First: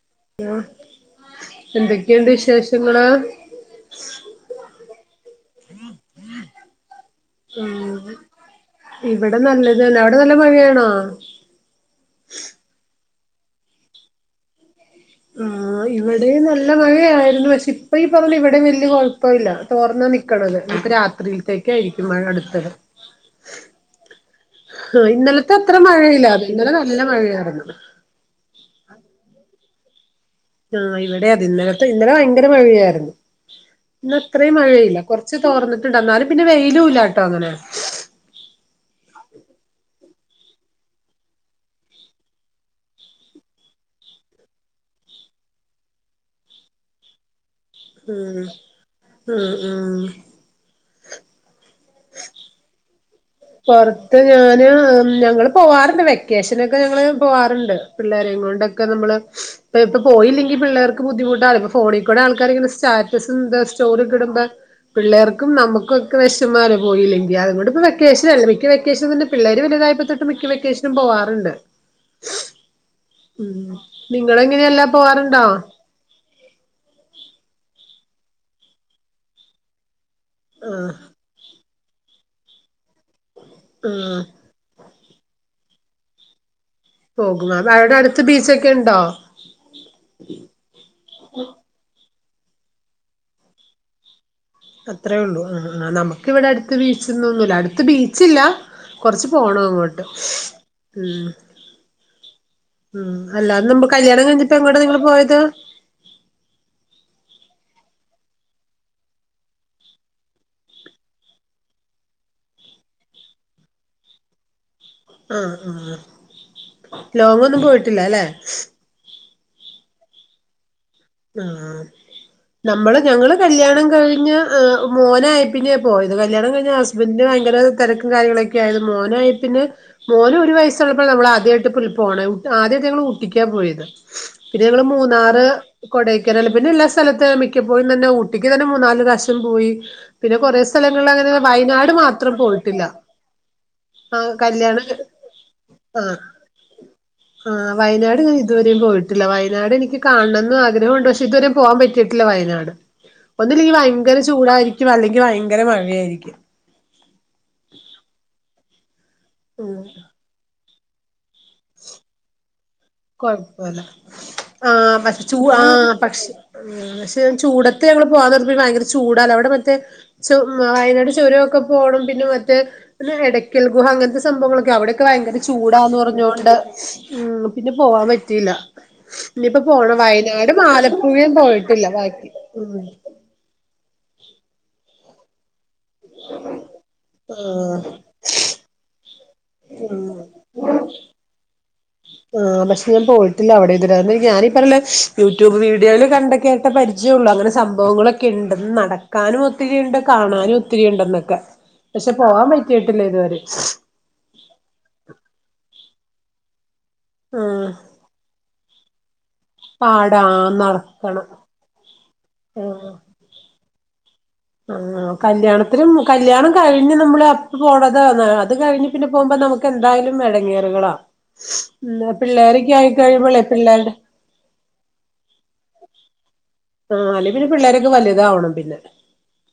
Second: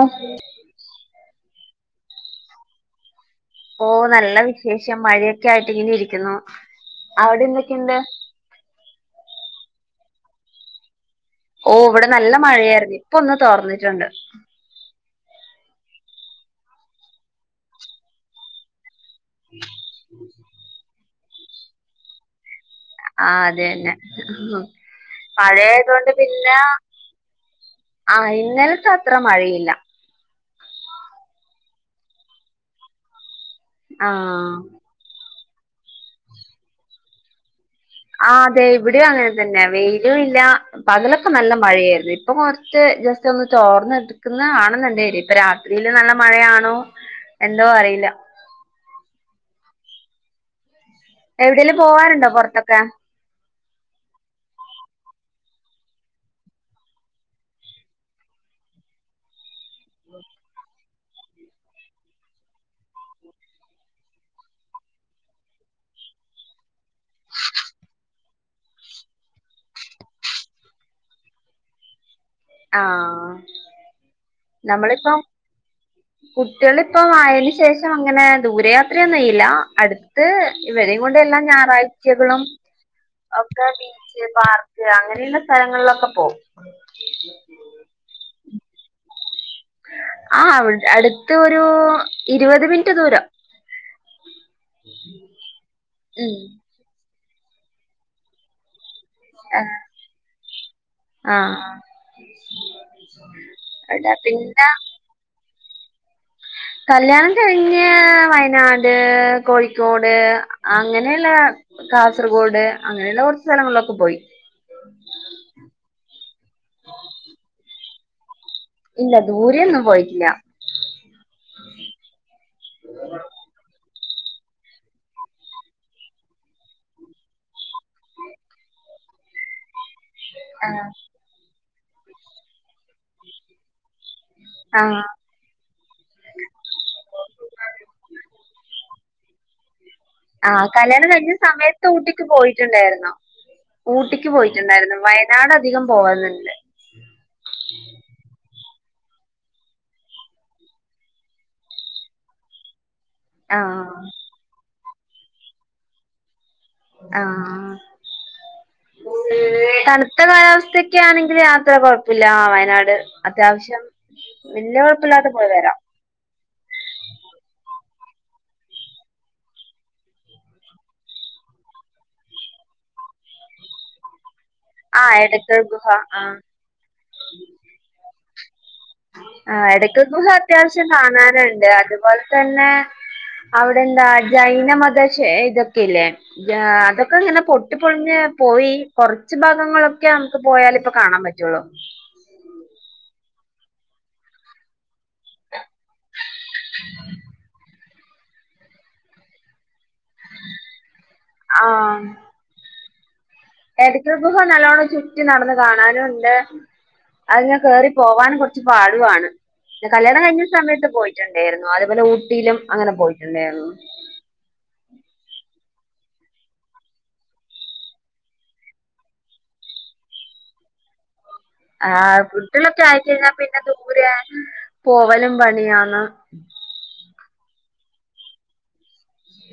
ആഹ് എന്തൊക്കെയുണ്ട് വിശേഷങ്ങള്. ഓ നല്ല വിശേഷം മഴയൊക്കെ ആയിട്ട് ഇങ്ങനെ ഇരിക്കുന്നു അവിടെ എന്തൊക്കെയുണ്ട് ഉം ഇവിടെ നല്ലത് അവിടെ നല്ല മഴയാണോ ഓ ഇവിടെ നല്ല മഴയായിരുന്നു ഇപ്പൊ ഒന്ന് തോർന്നിട്ടുണ്ട് ആ ഇവിടെ നല്ല മഴയായിരുന്നു പക്ഷെ ഇപ്പ ഈ പറഞ്ഞു ഇവിടെ വല്ിയഴ ഇപ്പല്ല തോർന്നാ നൽക്കണത് ഇ രാത്രിയിലത്തേക്ക ആയിരിക്കും മഴ അടുത്തത് ആഅതെ തന്നെ ആ ഇന്നലത്തെ അത്ര മഴയായതുകൊണ്ട് മഴയില്ലാ അത ഇന്നലെ നല്ല മഴയായിരുന്നു ആഹ ഇന്നലത്തെ അത്ര മഴയില്ല. ആ ഇവിടെ അത് ഇന്നലത്തെ ഇന്നലെ ഭയങ്കര മഴയായിരുന്നു ആ ഇന്ന അത്രയും മഴയില്ല കുറ. തോന്നട്ടുണ്ട്ണ്ട എന്നാലും പിന്നെ വെയിലും ഇല്ലാട്ടോ അങ്ങനെ ആ അതെ ഇവിടെയും അങ്ങനെ തന്നെ വെയിലും ഇല്ല പകലൊക്കെ നല്ല മഴയായിരുന്നു ഇപ്പൊ കൊറച്ച് ജസ്റ്റ് ഒന്നിട്ട് ഓർന്നടു ുന്ന ആണുന്നുണ്ടര് ഇപ്പൊ രാത്രിയില് നല്ല മഴയാണോ? എന്തോ അറിയില്ല ഉം ഉം ഉം എവിടെയേങ്കിലും പോകറുണ്ടോ പുറത്തൊക്കെ പൊറത്ത് ഞാന് ഞങ്ങള് പോവാറുണ്ട് വെക്കേഷനൊക്കെ ഞങ്ങള് പോവാറുണ്ട് പിള്ളേരെ കൊണ്ടൊക്കെ നമ്മള് ഇ ഇപ്പൊ പോയില്ലെങ്കിൽ പിള്ളേർക്ക് ബുദ്ധിമുട്ടാണ് ഫോണിൽകൂടെ ആൾക്കാർ ഇങ്ങനെ സ്റ്റാറ്റസ് താ സ്റ്റോറിഒക്കെ ഇടുമ്പോ പിള്ളേർക്കും നമ്മുക്കൊക്കെ വിശന്മാലെ പോയില്ലെങ്കി അതുകൊണ്ട് ഇപ്പ വെ വെക്കേഷനല്ലേ മിക്ക വെക്കേഷൻ തന്നെ പിള്ളേര് വലുതായപ്പ മിക്ക വെക്കേഷനും പോവാറുണ്ട് ആഹ ഉം നിങ്ങൾ എങ്ങനെയല്ലാ പോവാറുണ്ടോ കുട്ടികളിപ്പ ആയതിനു ശേഷം അങ്ങനെ ദൂരയാത്രയൊന്നും ഇല്ല അടുത്ത ആഹ് ഇവരെയ കൊണ്ട് എല്ലാ ഞായറാഴ്ചകളും ഒക്കെ ആഹ് ബീച്ച് പാർക്ക്‌ അങ്ങനെയുള്ള സ്ഥലങ്ങളിലൊക്കെ പോകും പോകും അ അവടെ അടുത്ത് ബീച്ചൊക്കെ ഇണ്ടോ ആ അടുത്ത ഒരു ഇരുപത് മിനിറ്റ് ദൂരം അത്രേ ഉള്ളൂ ആ ആ നമുക്കി ഉം വിടെ അടുത്ത ബീച്ച്ന്നൊന്നുമല്ല അടുത്ത ബീച്ചില്ല കൊറച്ച് പോണ അങ്ങോട്ട് ഉം ആഹ് ഉം അല്ല നിങ്ങൾ അവിടെ കല്യാണം കഴിഞ്ഞിപ്പോ പിന്നെ എങ്ങോട്ട നിങ്ങള്ൾപോയത് കല്യാണം കഴിഞ്ഞ് വയനാട് കോഴിക്കോട് അങ്ങനെയുള്ള കാസർഗോഡ് അങ്ങനെയുള്ള കുറച്ച് സ്ഥലങ്ങളിലൊക്കെ പോയി ആ ആ ആ ലോങ്ന്നും പോയിട്ടില്ല ല്ലെ ഇല്ല ദൂരെയൊന്നും പോയിട്ടില്ല ആഹ നമ്മള് ഞങ്ങള് കല്യാണം കഴിഞ്ഞ് മോനായി പിന്നെ പോ ഇത് കല്യാണം കഴി ഹസ് ബന്റ് ഭയങ്കര തിരക്കും കാര്യങ്ങളൊക്കെ ആയരുന്നു മോനയപ്പപിന്നെ മോനും ഒരു വയസുള്ളപ്പോൾ നമ്മൾ ആദ്യയിട് ഇക്കുറി പോനെ ആദ്യഅധ ഞങ്ങൾ ഊട്ടി ട്ടിക്ക പോയത് പിന്നെ നങ്ങള് ആഹ് മൂന്നാറ് കൊടൈക്കനാല് പിന്നെ എല്ലാം സ്ഥലത്ത് മിക്കപ്പോയി തന്നെ ഊട്ടിക്ക് തന്നെ മൂന്നാല് പ്രാവശം പോയി പിന്നെ കൊറേ ആഹ് കല്യാണം സ്ഥലങ്ങളിൽ കഴിഞ്ഞ അങ്ങനെ സമയത്ത് വയനാട് ഊട്ടിക്ക് മാത്രം പോയിട്ടില്ല പോയിട്ടുണ്ടായിരുന്നോ ആ ഊട്ടിക്ക് കല്യാണം പോയിട്ടുണ്ടായിരുന്നു വയനാട് അധികം പോകാലുണ്ട് ആഹ വയനാട് ഞാൻ ഇതുവരെയും പോയിട്ടില്ല വയനാട് എനിക്ക് കാണണംന്ന് അ ആഗ്രഹണ്ട് പക്ഷെ ഇതുവരെ പോകാൻ പറ്റിട്ടില്ല വയനാട് ഒന്നില്ലങ്കിൽ ആഹ് ഭയങ്കര ച്ചു ചൂടായിരിക്കും അല്ലെങ്കിൽ ഭയങ്കര മഴയായിരിക്കും ആഹ് [unintelligible] ഇ ഉം കാലാവസ്ഥയക്കെ ആണെങ്കിൽ യാത്ര കുഴപ്പില്ല വയനാട് കുഴപ്പില്ല അത്യാവശ്യം ആ വല്യ പക്ഷ കുഴപ്പമില്ലാതെ ച്ചു പോയി ആ വരാം പക്ഷ പക്ഷെ ചൂടത്ത് ഞങ്ങള് പോവാന്ന് കേരത്തി ഭയങ്കര ചൂടാ അവിടെ മറ്റേ ച വയനാട് ചുരൊക്കെ പോണം പിന്നെ മറ്റേ പിന്നെ എടയ്ക്കൽ ഗുഹ അങ്ങനത്തെ സംഭവങ്ങളൊക്കെ ആ അവിടെയൊക്കെ ഭയങ്കര എടക്കൽ ഗുഹ ചൂടാന്ന് ആ പറഞ്ഞോണ്ട് ഉ പിന്നെ പോവാൻ പറ്റിയില്ല ആ ഇനിയിപ്പോ പോണം എടയ്ക്ക് ഗുഹ വയനാടും അത്യാവശ്യം ആലപ്പുഴയും കാണാനുണ്ട് പോയിട്ടില്ല അതുപോലെ ബാക്കി തന്നെ ഉം അവ്ടെന്താ ജൈന മതശേ ത് ക്കില്ലേ ജാ അതൊക്കെങ്ങനെ പൊട്ടി ആഹ് പൊൾഞ്ഞ് പോയി കൊർച്ച് ഭാഗങ്ങളൊക്കേമ്മക്ക് പോയാല് പ്പൊ കാണാപറ്റുള്ളൂ ആ പഷെ ഞാൻ പോയിട്ടില്ല അവ്ടെ ഇതൊരെ അന്ന് ഞാനീ പറൊല യൂട്യൂബ് വീ ഡ്യോല് കണ്ട്കേട്ട പര്ച്യൊള്ളു അങ്ങനെ സംഭൊവ്ങ്ങളൊക്കെണ്ടെന്ന് നടക്കാന്വൊത്തിരിണ്ട് കാണാനും ഒത്തിരിണ്ടെന്നൊക്കെ ആഹ് പഷെ പോവാൻ പറ്റീട്ടില്ല ഇതുവരെ എടക്കൽ ഗുഹ നല്ലോണം ചുറ്റി നടന്ന് കാണാനുണ്ട് അത്ങ്ങാ ആഹ് കേറി പോവാനും കൊറ്ച്ച് പാടുവാണ് കല്യാണം പാടാ കഴിഞ്ഞ സമയത്ത് നടക്കണം പോയ്ട്ടിണ്ടേര്ന്നു അതെപോലെ ഊട്ടീലും അങ്ങനെ പോയിട്ടിണ്ടേര്ന്നു ആ കല്യാണത്തിനും കല്യാണം കഴിഞ്ഞ് നമ്മള് അപ്പ പോണത് ന അത് കഴിഞ്ഞ് പിന്നെ പോമ്പോ നമുക്കെന്തായ്ലും എടങ്ങേറുകളാ ആഹ് പിള്ളേരൊക്കെ കുട്ട്യളൊക്കായി കഴിഞ്ഞാ ആയിക്കഴിയുമ്പോളേ പിന്നെ പിള്ളേരുടെ ദൂരെ പോവലും പണിയാന്ന് ആഹ് അല്ലേ പിന്നെ പിള്ളേരെക്കെ വല്താവണം പിന്നെ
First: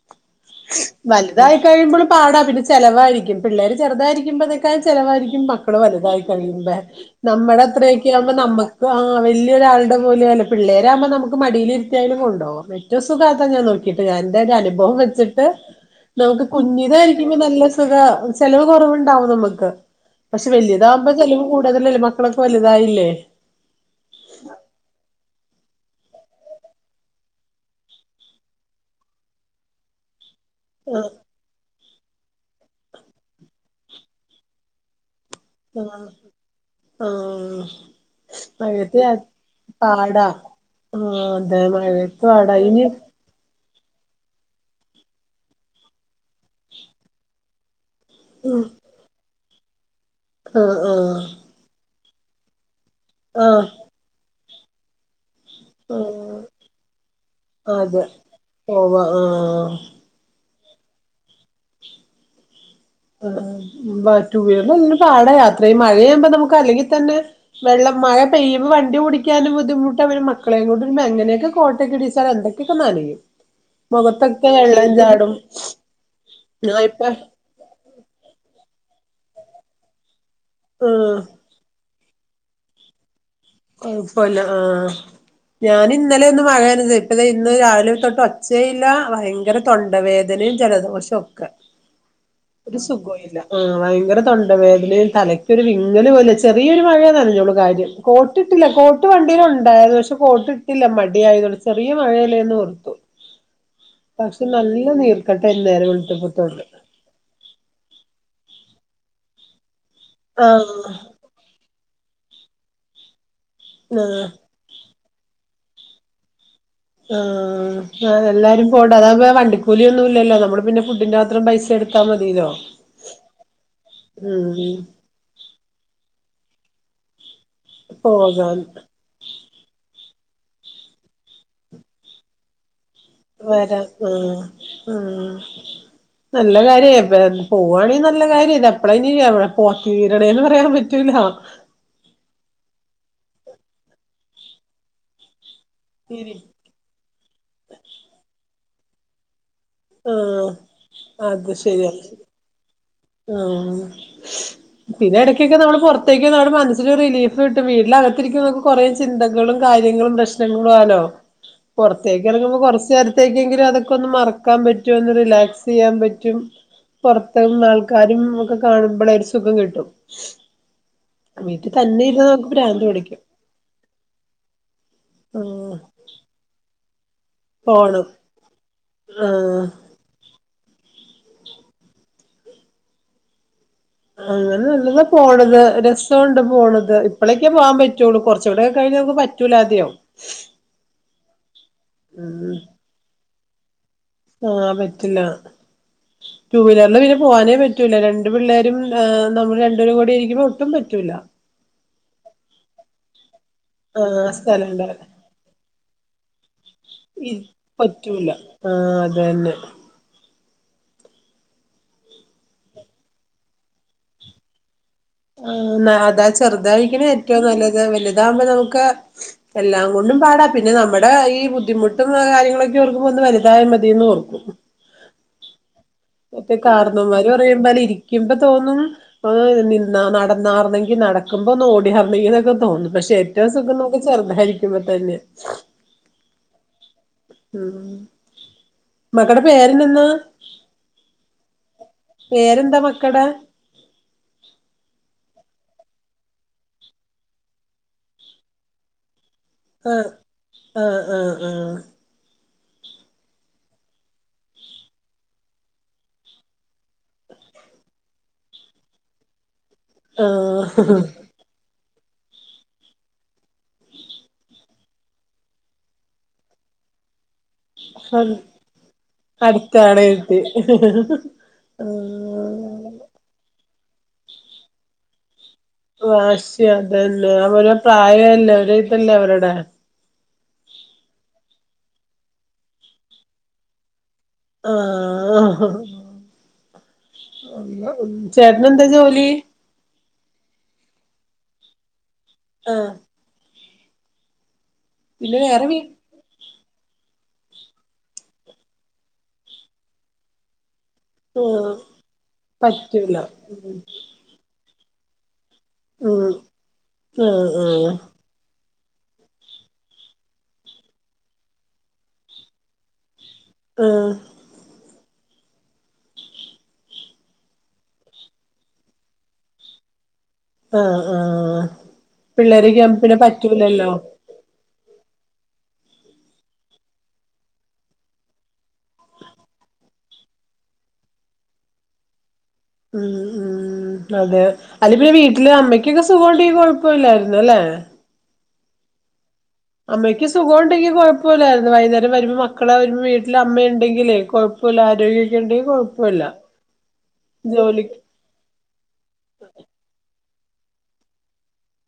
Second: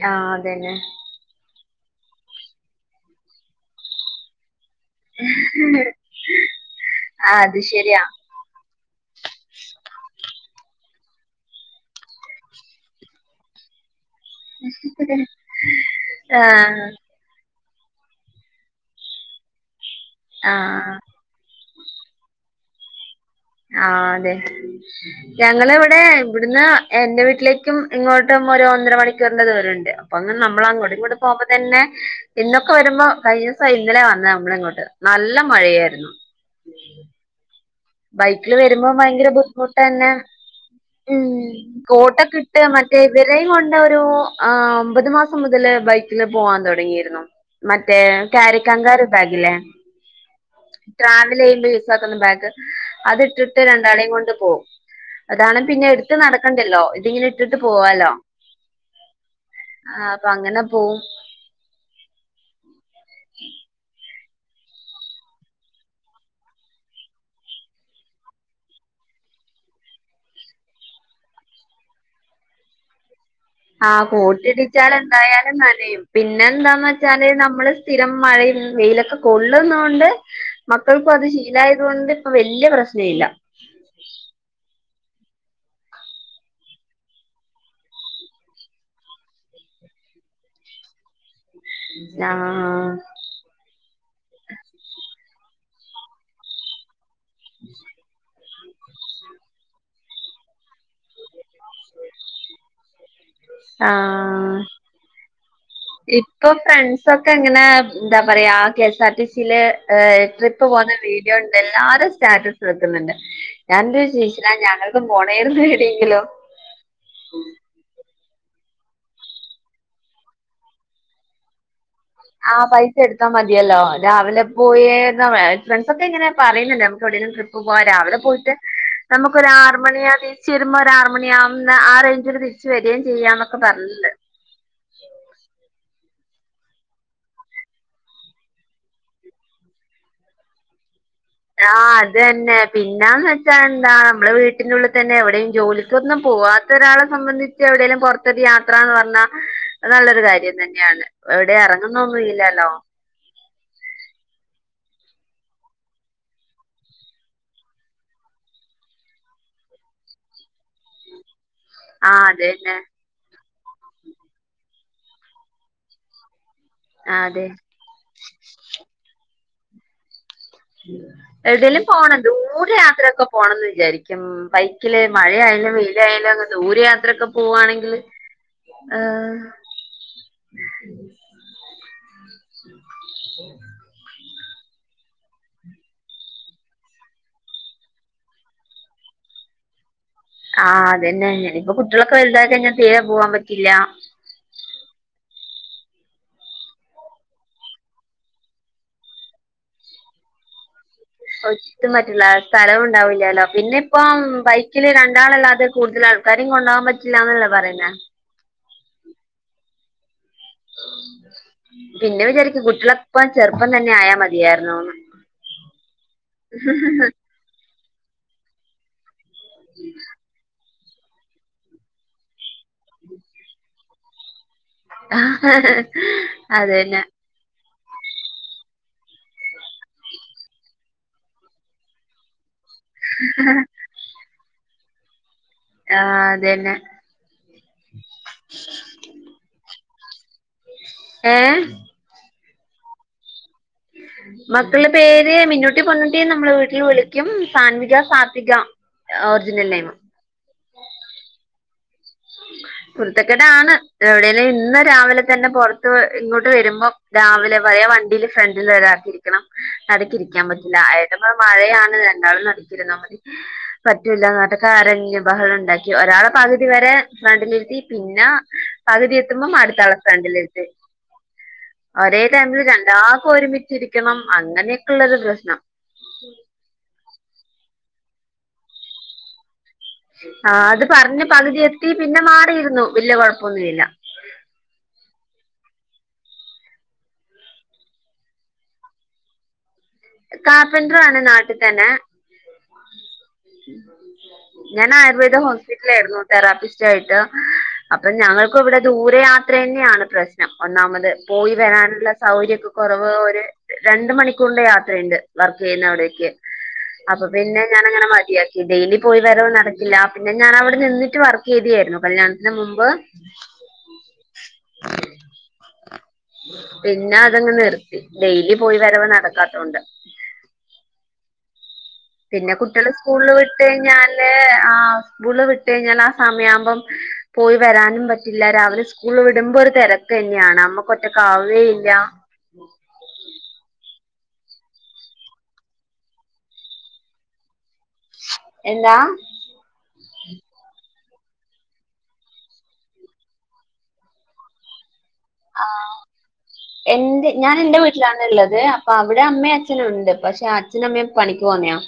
ആഹ് അതെന്നെ വല്തായി കഴിമ്പൊള് പാടാ പിന്നെ ചെലവായ്ര്ക്കും പിള്ളേര് ചെറ്തായിരിക്കുമ്പതെ ചെലവാരിക്കും മക്കള് വലുതായി കഴിയുമ്പ ആഹ് അത് നമ്മടെ ശരിയാ അത്രെക്ക്യാ മ്പ നമ്മക്ക് ആ വല്ല്യൊരാൾടെ പോലെയാലെ പിള്ളേരാമ്പൊ നമ്മക്ക് മടീല് ഏലും കൊണ്ടോം [unintelligible] സുഖാത്താ ഞാൻ നോക്കീട്ട് ഞാൻ തരനുഭവം വെച്ചിട്ട് നമുക്ക് ആഹ് കുഞ്ഞിത ക്കുമ്പ നല്ല സുഖാ ചെലവ് കൊറവ്ണ്ടാവുന്നമ്മക്ക് പഷെ ആഹ് വെല്ല്യതാമ്പോ ചെലവ് കൂ അതന്നല്ലേ മക്കളൊക്കെ വല്തായില്ലേ ആഹ് അതെ ഞങ്ങളിവിടെ ഇവിടുന്ന് എന്റെ വീട്ടിലേക്കും ഇങ്ങോട്ടും ഒര് ഒന്നര മണിക്കൂറിന്റെ ദൂരണ്ട് ഒന്ന് നമ്മളങ്ങോട്ടിങ്ങോട്ട് പോമ്പതന്നെ ഇന്നൊക്കെ വരുമ്പോ കഴിഞ്ഞൂസൊ ഇന്നലെ വന്നെ അമ്മളിങ്ങോട്ട് നൽ മഴ് ആഹ് ആഹ് ബൈക്കില് വരുമ്പോ മഴത് ഭയങ്കര ബുദ്ധിമുട്ടന്നെ പാടാ ആഹ് അതെ മഴത്തുവാടാ ഇനി വരെം കൊണ്ടൊരു ആ ഒമ്പത് മാസം മുതല് ബൈക്കില് പോവാൻ തൊടങ്ങിയിരുന്നു മറ്റേ ഉം കാരി കങ്കാരു ബാഗില്ലേ ആഹ് ആഹ് ട്രാവലെയ്റ്റ് താക്ക്ന്ന ബാഗ് അത്ട്ടിട്ട് ആഹ് രണ്ടാളെം കൊണ്ട് പോം അതാണെ പിന്നെ എട്ത്ത് ആഹ് നടക്കണ്ടെല്ലോ ഇതിങ്ങ്നെ ഇട്ടിട്ട് പോവാലോ വ ആഹ് പങ്ങന പോവും ബാ റ്റൂ വീലർല്യ പാടാ യാത്രെയീ മഴയാമ്പോ നമുക്കല്ലെങ്കി തന്നെ വെള്ളം മഴ പെയ്യുമ്പം വണ്ടി ഉടിക്കാനും ബുദ്ധിമുട്ട പിന്നെ മക്കളെം കൊണ്ട് എങ്ങനെക്കെ കോട്ടക്കെടിച്ചാലെന്തെ പ്പം നാലില് ആഹ് കോട്ടിടിച്ചാലെന്തായാലും നനയും ഞാൻ ഇപ്പ പിന്നെന്താന്നെച്ചാല് നമ്മള് സ്ഥിരം മഴെം വെയിലൊക്കെ കൊള്ളുന്നോണ്ട് ആഹ് മക്കൾക്കുവത് ശീ ഇതായത് കൊണ്ട് ഇപ്പ വല്ല്യ പ്രശ്നല്ല കൊഴപ്പല ആഹ് ഞാനിന്നെലൊന്നു മഴ നനഞ്ഞെ ഇപ്പതേ ഇന്ന് രാവിലെ തൊട്ട് ഒച്ചേയ്ല്ല ഭയ്ങ്കര തൊണ്ടവേദനെം ജലദോഷൊക്കെ ഒരു ആഹ് സുഖൊല്ല ആഹ് ഭയ്ങ്കര തൊണ്ട വേദനേം തലയ്ക്കൊരു വിങ്ങല് പോലെ ചെറിയൊരു മഴേ നനഞ്ഞോള്ളൂ കാര്യം ട്ടിട്ടില്ല കോട്ട് വണ്ടിയിലൊണ്ടായ്ര്ന്നു പഷെ കോട്ടിട്ടില്ല മടിയായ്തോണ്ട് ചെറിയ മഴെല്ലേന്നോർ ആഹ് നീർക്കെട്ടാ ഇന്നേരം ഇപ്പൊ വെളുത്തപ്പത്തോട്ട് കൺ ഒക്കെങ്ങനെ എന്താ പറയാ K S R T seal ഏ ട്രിപ്പ് ആഹ് പോന്ന വീഡ് ണ്ട് എല്ലാരും സ്റ്റാറ്റസ് വെക്ക്ന്നുണ്ട് ഞാന്റെ ആഹ് [unintelligible] ന്നു പോണേര്ന്നു ഏടേങ്കിലൊ ആ എല്ലാരും പോണ്ട അതവുമ്പേ വണ്ടിക്കൂലി ഒന്നും ഇല്ലല്ലോ നമ്മള് പിന്നെ ഫുഡിന്റെ മാത്രം പൈസ എടുത്ത് ആഹ പൈസ എടുത്താ മതിയല്ലോ രാവിലെ ഉം പോയാ തെ ഫ്രണ്ട്സ ഒക്കെ ഇങ്ങനെ പറയുന്നുണ്ട് നമുക്ക് എവിടെെങ്കുംട്രിപ്പ് പോവാൻ രാവിലെ പോയിട്ട് പോകാൻ നമുക്കൊ ഒരു ആർ മണി അ ത്തിരിച്ച് വരുമ്പ ഒരാആരു മണിയ ആവുന്ന ആ റെയ്ച്ചിൽ ച്ചു വരിയേ ചെയ്യാന്നൊക്കെ പറഞ്ഞണ്ട് ആഹ [inaudible] നല്ല കാര്യ പോവുവാണെങ്കിൽ നല്ല കാര്യം എപ്പള ഇനി പോ കീരണേന്ന് പറയാൻ പറ്റൂല ആഹ് അത് തന്നെ പിന്നാന്ന് വെച്ചാ എന്താ നമ്മെ വീട്ടിന്റെ ഉള്ളിൽ തന്നെ എവിടെയും ജോലി ഇന്നും ഇരി പോവാത്ത ഒരാളെ സംബന്ധിച്ച് എവിടെലും പുറത്തൊരു യാത്ര എന്ന് പറഞ്ഞാൽ അഹ് നല്ലൊരു ആഹ് കാര്യം തന്നെയാണ് എവിടെ ഇറങ്ങുന്നൊന്നും ഇല്ലല്ലോ ആഹ [inaudible] പിന്നെ ഇടയ്ക്കൊക്കെ നമ്മള് പുറത്തേക്ക് നമ്മടെ മനസ്സിൽരു റീഫ് കിട്ടും വീട്ടിനകത്തിരിക്കുന്നക്കെ കുറേ ചിന്തകളും കാര്യങ്ങളും [unintelligible] പുറത്തേക്ക് ആഹ് ഇറങ്ങുമ്പോ അതന്നെ കുറച്ച് നേരത് ത്തേക്ക് എങ്കിലും അതൊക്കൊന്ന് മറക്കാൻ പറ്റും ഒന്ന് റിലാക്സ് ചെയ്യാൻ പറ്റും ആഹ് അതെ പുറത്തുന്ന ആൾ കാരും ഒക്കെ കാണുമ്പോളെ ഒരു സുഖം കിട്ടും വീട്ടിൽ എവിടേലും തന്നെ പോണം ഇരുന്ന് ഉണ്ട് നമുക്ക് ദൂരെ ഭ്രാന്ത് പിടിക്കും യാത്രയൊക്കെ പോണംന്ന് വിചാരിക്കുന്ന് ഉം ബൈക്കില് മഴയാലും ആഹ് വെയില ആയാലും അങ്ങ് ദൂര യാത്രൊക്കെ പോവാണെങ്കിൽ ഫോണ് ആഹ് അങ്ങനെ നല്ലതാ പോണത് രസംണ്ട് പോണത് ഇപ്പോഴേൊക്കെ പോവാൻ പറ്റുള്ളൂ കുറച്ചുകൂടെക്കെ കഴിഞ്ഞ ക്ക് പറ്റ [unintelligible] ആദ്യം ആഹ് അതന്നെ ഞൻ ഇപ്പൊ കുട്ടികളൊക്കെ വലുതായി ഉം കഴിഞ്ഞ തീരെ പോവാൻ പറ്റില്ല ആഹ് പറ്റില്ല ഉ ടൂ വീലറില് പിന്നെ പോവാനേ പറ്റൂല്ല രണ്ട് പിള്ളേരും നമ്മൾ രണ്ടൂരം കൂടി ആരിക്കുമ്പോൾ ഒട്ടും പറ്റൂല്ല ഒട്ടും പറ്റുള്ള സ്ഥലവും ഉണ്ടാവൂല്ലല്ലോ പിന്നെ ഇപ്പം ആഹ് സ്ഥലം ബൈക്കില് ഉണ്ടാവില്ല രണ്ട് എതാളല്ലോ അത് കൂടുതൽ ആൾക്കാരെം കൊണ്ടോകാൻ പറ്റില്ലാ എന്നല്ലേ പറയുന്ന ഇല്ല ആഹ് അതന്നെ പിന്നെ വിചാരിക്കും കുട്ടികളപ്പ ചെറുപ്പം തന്നെ ആയാ മതിയായിരുന്നുന്ന് ആഹ് അതാ ചെറുതായി ഇരിക്കണ ഏറ്റവും നല്ലത് വലുതാകുമ്പോ നമുക്ക് എല്ലാം കൊണ്ടും പാടാ പിന്നെ നമ്മുടെ ഈ ബുദ്ധിമുട്ടും കാര്യങ്ങളൊക്കെ ഓർക്കുമ്പ ഒന്ന് വലുതായ മതിന്ന് ഓർക്കും ആഹ് അതന്ന പറയുമ്പലെ ഇരിക്കുമ്പോ തോന്നും ഓ നി ന നടന്നാർന്നെങ്കി നടക്കുമ്പോ ഒന്ന് ഓടിയർനിന്നെങ്കി എന്നൊക്കെ തോന്നുന്നു പക്ഷെ ഏറ്റവും സുഖം നോ [unintelligible] ചെറുന്നായിരിക്കുമ്പ തന്നെയ ആഹ് അതന്നെ ഉം മകടെ പേരിനന്ന ഏഹ് പേരെന്താ മക്കടെ മക്കളുടെ പേര് മിന്നൂട്ടി പൊന്നുട്ടി നമ്മളെ വീട്ടിൽ വിളിക്കും സാൻവിക, സാത്വിക ഓറിജിനൽ നേം ആഹ് ആഹ് ആഹ് കുരുത്തക്കേട് ആണ് എവിടെേലും ഇന്ന് രാവിലെ തന്നെ പുറത്ത് ഇങ്ങോട്ട് വരുമ്പോ രാവിലെ പഴയ വണ്ടിൽ ഫ്രണ്ടിൽ ഒരാക്കിയിരിക്കണം നടക്കി ഇരിക്കാൻ പറ്റില്ല ആയ ന മഴയാണ് രണ്ടാളും നടക്കുന്ന മതി പറ്റൂല്ല റന്നിട്ട് കരഞ്ഞ് ബഹളം ഉണ്ടാക്കി ഒരാളെ പകുതി വരെ ഫ്രണ്ടിലി ആ പിന്നെ പകുതി എത്തുമ്പം അടുത്താളെ അടുത്താണ് ഫ്രണ്ടിൽ എത്തി ഇരുത്തി ഒരേ ടൈമില് ആ രണ്ടാൾക്കും ഒരുമിച്ചിരിക്കണം അങ്ങനെയൊക്കെ ഉള്ളൊരു പ്രശ്നം വാശ്യ അതന്നെ അവരോ പ്രായല്ലേ ഒരേ ഇതല്ലേ അവരുടെ ആഹ് അത് പറഞ്ഞ് പകുതി എത്തി പിന്നെ മാറിയിരുന്നു വല്യ കുഴപ്പൊന്നുമില്ല ആഹ് ഓ ഹൊ ഹൊ ചേട്ടന് എന്താ ജോലി കാർപെൻ്ററും ആണ് നാട്ടിൽ തന്നെ ആഹ് ഞാൻ ആയുർവേദ പിന്നെ വേറെ വീ ഹോസ്പിറ്റലി ആയിരുന്നു തെറാപ്പിസ്റ്റ് ആയിട്ട് അപ്പം ഞങ്ങൾക്കും ഇവിടെ ദൂര യാത്ര തന്നെയാണ് പ്രശ്നം ഒന്നാമത് പോയി ആഹ് വരാനുള്ള സൗകര്യം ഒക്കെ കുറവ് പറ്റൂല ഒരു രണ്ട് മണിക്കൂറിന്റെ യാത്രയുണ്ട് വർക്ക് ചെയ്യുന്ന അവിടേക്ക് ഉം അപ്പൊ ആഹ് പിന്നെ ഞാൻ ആഹ് ങ്ങനെ മതിയാക്കി ഡെയിലി പോയി വരവ് നടക്കില്ല പിന്നെ ഞാൻ അവിടെ നിന്നിട്ട് വർക്ക് ചെയ്തിയായിരുന്നു കല്യാണത്തിന് മുമ്പ് ഉ ആഹ പിന്നെ അതങ്ങ് നിർത്തി ഡെയിലി പോയി വരവ നടക്കാത്തോണ്ട് ആഹ ആഹ് പിള്ളേരെ ഞ പിന്നെ പറ്റൂലല്ലോ അെ ആ് ആ സ്കൂള് വിട്ട കഴിഞ്ഞാൽ ആ സമയമാകുമ്പം പോയി വരാനും പറ്റില്ല രാവിലെ സ്കൂള വിടുമ്പോ ഒരു തിരക്ക് ഒക്ക തന്നെയാണ് നമ്മക്ക് ഒറ്റക്കാവുകയില്ല ഉം ഉം. ഉം അതെ അല്ലെ പിന്നെ വീട്ടില് അമ്മക്കൊക്കെ സുഖമണ്ട് കുഴപ്പ ഇില്ലായിുന്ന അല്ലെ എന്താ അമ്മയ്ക്ക് സുഖം ഉണ്ടെങ്കിൽ കുഴപ്പമില്ലായിരുന്നു വൈുന്നേരം വരുമ്പോ മക്കളെ വരുമ്പോ വീട്ടിൽ അമ്മയ ഉണ്ടെങ്കിലേഴ ല ആരോഗ്യക്കണ്ട കുഴപ്പില്ല ജോലി ള്ളത് അപ്പൊ അവിടെ അമ്മയും അച്ഛനുണ്ട് പക്ഷെ അച്ഛന അമ്മേ പണിക്ക് പോോന്നയാോ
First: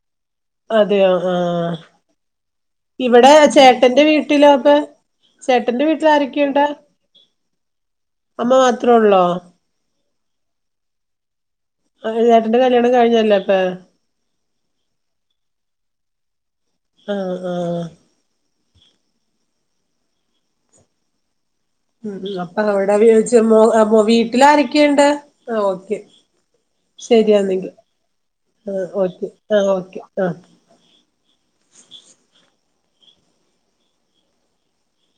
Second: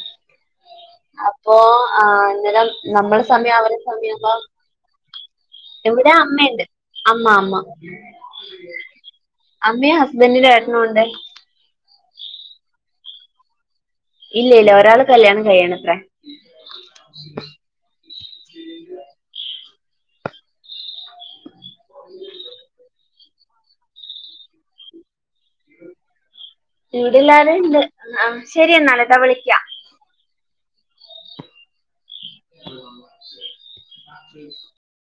അതെയോ അപ്പൊ ആഹ് ആ അന്നരം നമ്മള് ഇവിടെ സമയം അവരു ചേട്ടന്റെ സമയം അപ്പൊ വീട്ടിലോ അപ്പ ചേട്ടന്റെ വീട്ടിൽ എവിടെ ആരൊക്കെയുണ്ട് അമ്മുണ്ട് അമ്മ അമ്മ അമ്മ മാത്രേ ഉള്ളോ അമ്മയും ഹസ്ബൻറിന്റെ ട്ടനുണ്ട് ആ നേട്ടന്റെ കല്യാണം കഴിഞ്ഞല്ലേ അപ്പൊ? ഇല്ല ഇല്ല ഒരാൾ കല്യാണം കഴിയണത്രേ. ആഹ ആഹ ഉം അപ്പൊ അവിടെ വീട്ടില ആരൊക്കെയുണ്ട് ആ ഓക്കെ ഇവിടെല്ലാരും ശരിയാന്നെങ്കിൽ ഉണ്ട് ആ ശരി ആ എന്നാല് ട്ടാ ഓക്കെ ആ ഓക്കെ ആ ആ അ